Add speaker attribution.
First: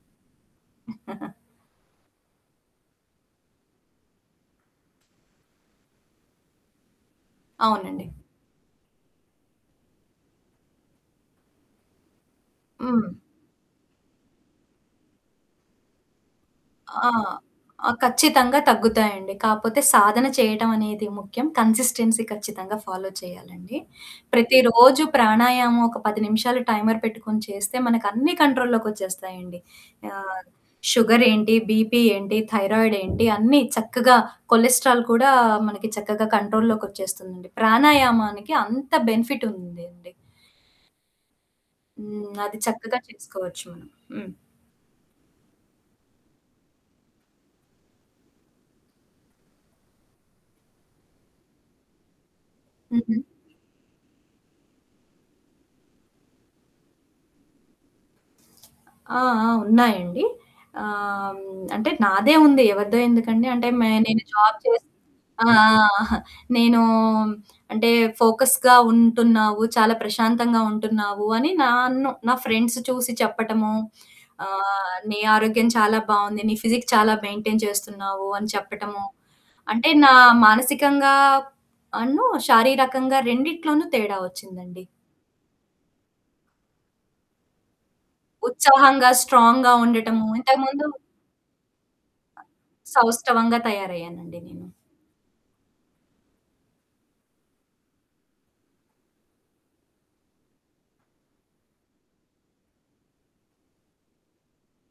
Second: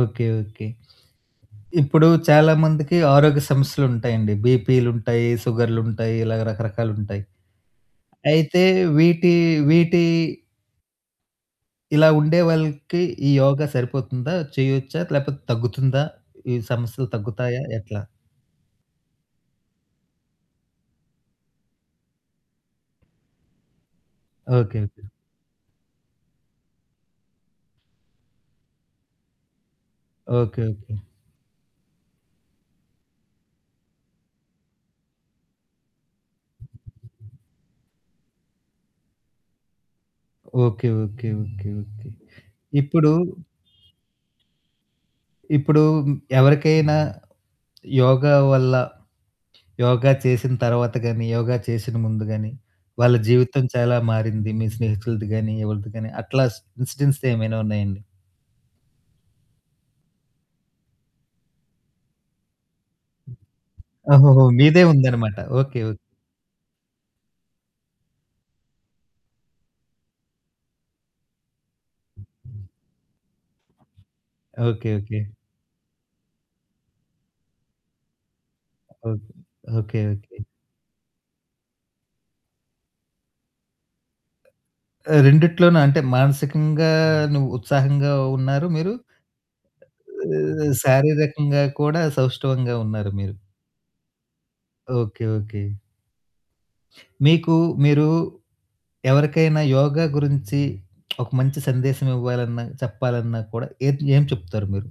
Speaker 1: Okay. Okay. ఇప్పుడు చాలామందికి ఆరోగ్య సమస్యలుంటాయండి. బీపీలుంటాయి, సుగర్లు ఉంటాయి ఇలా రకరకాలు ఉంటాయి.
Speaker 2: అవునండి.
Speaker 1: అయితే వీటి, వీటి ఇలా ఉండేవాళ్ళకి
Speaker 2: హ్మ్.
Speaker 1: ఈ యోగా సరిపోతుందా? చేయొచ్చా? లేకపోతే తగ్గుతుందా? ఈ సమస్యలు
Speaker 2: ఆ!
Speaker 1: తగ్గుతాయా?
Speaker 2: ఆ!
Speaker 1: ఎట్లా?
Speaker 2: ఖచ్చితంగా తగ్గుతాయండి. కాకపోతే సాధన చేయడం అనేది ముఖ్యం. కన్సిస్టెన్సీ ఖచ్చితంగా ఫాలో చేయాలండి.
Speaker 1: ఓకే.
Speaker 2: ప్రతిరోజు
Speaker 1: ఓకే.
Speaker 2: ప్రాణాయామం ఒక 10 నిమిషాలు టైమర్ పెట్టుకొని చేస్తే, మనకన్నీ కంట్రోల్‌లోకొచ్చేస్తాయండి. ఆహ్!
Speaker 1: ఓకే. ఓకే.
Speaker 2: షుగరేంటి, బీపీ ఏంటి, థైరాయిడ్ ఏంటి? అన్నీ చక్కగా కొలెస్ట్రాల్ కూడా మనకి చక్కగా కంట్రోల్‌లోకి వచ్చేస్తుందండి. ప్రాణాయామానికి అంత బెనిఫిట్ ఉందండి.
Speaker 1: ఓకే. ఓకే. ఓకే. ఓకే.
Speaker 2: హ్మ్. అది చక్కగా
Speaker 1: ఇప్పుడు
Speaker 2: చేసుకోవచ్చు మనం. హ్మ్.
Speaker 1: ఇప్పుడు ఎవరికైనా యోగా వల్ల, యోగా చేసిన తర్వాత గాని, యోగా చేసిన ముందు గాని వాళ్ళ
Speaker 2: హుహు.
Speaker 1: జీవితం చాలా మారింది మీ స్నేహితులది గాని, యెవలది గాని అట్లా ఇన్సిడెంట్స్ ఏమైనా ఉన్నాయండి?
Speaker 2: ఆ! ఆ! ఉన్నాయండి. ఆహ్, హ్మ్, అంటే నాదే ఉంది. ఎవరిదో
Speaker 1: హ్మ్.
Speaker 2: ఎందుకండి? అంటే నేను
Speaker 1: ఓహోహో!
Speaker 2: జాబ్
Speaker 1: మీదే
Speaker 2: చేస్
Speaker 1: ఉందనమాట.
Speaker 2: ఆ!
Speaker 1: ఓకే.
Speaker 2: ఆ!
Speaker 1: ఓకే.
Speaker 2: నేను అంటే ఫోకస్‌గా ఉంటున్నావు, చాలా ప్రశాంతంగా ఉంటున్నావు అని నన్ను నా
Speaker 1: హుహు.
Speaker 2: ఫ్రెండ్స్ చూసి చెప్పటము,
Speaker 1: ఓకే.
Speaker 2: ఆహ్, "నీ
Speaker 1: ఓకే.
Speaker 2: ఆరోగ్యం చాలా బావుంది. నీ ఫిజిక్ చాలా మెయింటైన్ చేస్తున్నావు" అని చెప్పటము.
Speaker 1: ఓకే.
Speaker 2: అంటే
Speaker 1: ఓకే.
Speaker 2: నా
Speaker 1: ఓకే.
Speaker 2: మానసికంగాను, శారీరకంగా రెండిట్లోనూ తేడా వచ్చిందండి.
Speaker 1: ఆ! రెండిట్లోన అంటే మానసికంగాను ఉత్సాహంగా ఉన్నారా మీరు,
Speaker 2: ఉత్సాహంగా, స్ట్రాంగ్‌గా ఉండటము,
Speaker 1: ఆహ్,
Speaker 2: ఇంతకుముందు
Speaker 1: శారీరకంగా కూడా
Speaker 2: ఆహ్,
Speaker 1: సౌష్టవంగా ఉన్నారు మీరు.
Speaker 2: సౌష్టవంగా తయారయ్యానండి నేను.
Speaker 1: ఓకే. ఓకే. మీకు మీరు ఎవరికైనా యోగా గురించి ఒక మంచి సందేశం ఇవ్వాలన్నా, చెప్పాలన్నా కూడా ఏంటి? ఏం చెప్తారు మీరు?